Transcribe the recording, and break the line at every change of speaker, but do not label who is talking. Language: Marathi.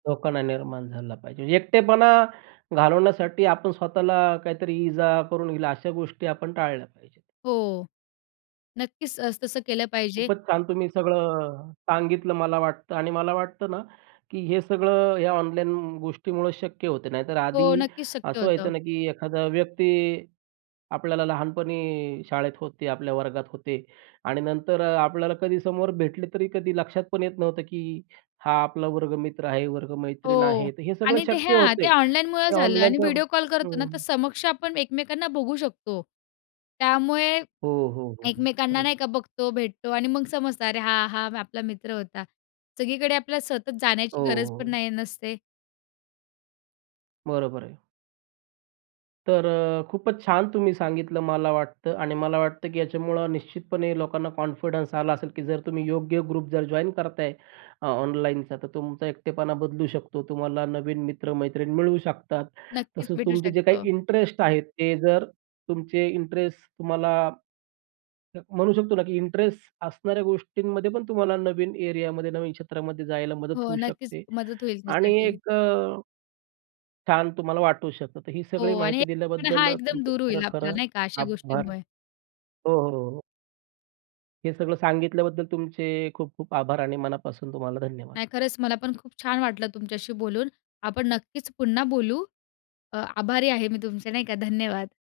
लोकांना निर्माण झाला पाहिजे. एकटेपणा घालवण्यासाठी आपण स्वतःला काहीतरी इजा करून घेईल अशा गोष्टी आपण टाळल्या पाहिजे.
हो. नक्कीच, असं तसं केलं पाहिजे.
खूपच छान तुम्ही सगळं अ, सांगितलं मला वाटतं आणि मला वाटतं ना, की हे सगळं ह्या ऑनलाईन गोष्टीमुळे शक्य होते, नाहीतर
हो,
आधी
नक्कीच शक्य
असं व्हायचं
होतं.
ना, की एखादा व्यक्ती, आपल्याला लहानपणी शाळेत होते, आपल्या वर्गात होते आणि नंतर अ, आपल्याला कधी समोर भेटले तरी कधी लक्षात पण येत नव्हतं, की "हा, आपला वर्गमित्र आहे, वर्गमैत्रीण
हो
आहे." तर हे सगळं
आणि ते
शक्य
ह्या ते
होतंय, ते
ऑनलाईनमुळं झालं आणि
ऑनलाईनच्या
व्हिडिओ कॉल करतो ना,
हं.
तर समक्ष आपण एकमेकांना बघू शकतो, त्यामुळे
हो, हो, हो, हो.
एकमेकांना
खरंय.
नाही का बघतो, भेटतो अन् मग समजतं, "अरे हां, हां, आपला मित्र होता." सगळीकडे आपल्या सतत
हो,
जाण्याची
हो,
गरज पण
हो.
नाही नसते.
बरोबर आहे. तर अ, खूपच छान तुम्ही सांगितलं, मला वाटतं आणि मला वाटतं, की ह्याच्यामुळं निश्चितपणे लोकांना कॉन्फिडन्स आला असेल, की जर तुम्ही योग्य ग्रुप जर जॉइन करताय अ, ऑनलाईनचा, तर तुमचा एकटेपणा बदलू शकतो. तुम्हाला नवीन मित्र-मैत्रिण मिळू शकतात.
नक्कीच
तसंच
भेटू
तुमचे जे काही
शकतो.
इंटरेस्ट आहे, ते जर तुमचे इंटरेस्ट तुम्हाला म्हणू शकतो ना, की इंटरेस्ट असणाऱ्या गोष्टींमध्ये पण तुम्हाला नवीन एरियामध्ये, नवीन क्षेत्रामध्ये जायला मदत
हो.
होऊ
नक्कीच
शकते
मदत होईल
आणि
त्यासाठी.
एक अ छान तुम्हाला वाटू शकतं. तर ही सगळी
हो आणि
माहिती
एकटेपणा हा
दिल्याबद्दल
एकदम
तुमचं
दूर
खरं,
होईल, आपला
खरं
नाही का, अशा
आभार.
गोष्टींमुळे.
हो, हो, हो. हे सगळं सांगितल्याबद्दल तुमचे खूप-खूप आभार आणि मनापासून तुम्हाला धन्यवाद!
नाही खरंच मला पण खूप छान वाटलं तुमच्याशी बोलून. आपण नक्कीच पुन्हा बोलू. अ, आभारी आहे मी तुमचे, नाही का, धन्यवाद!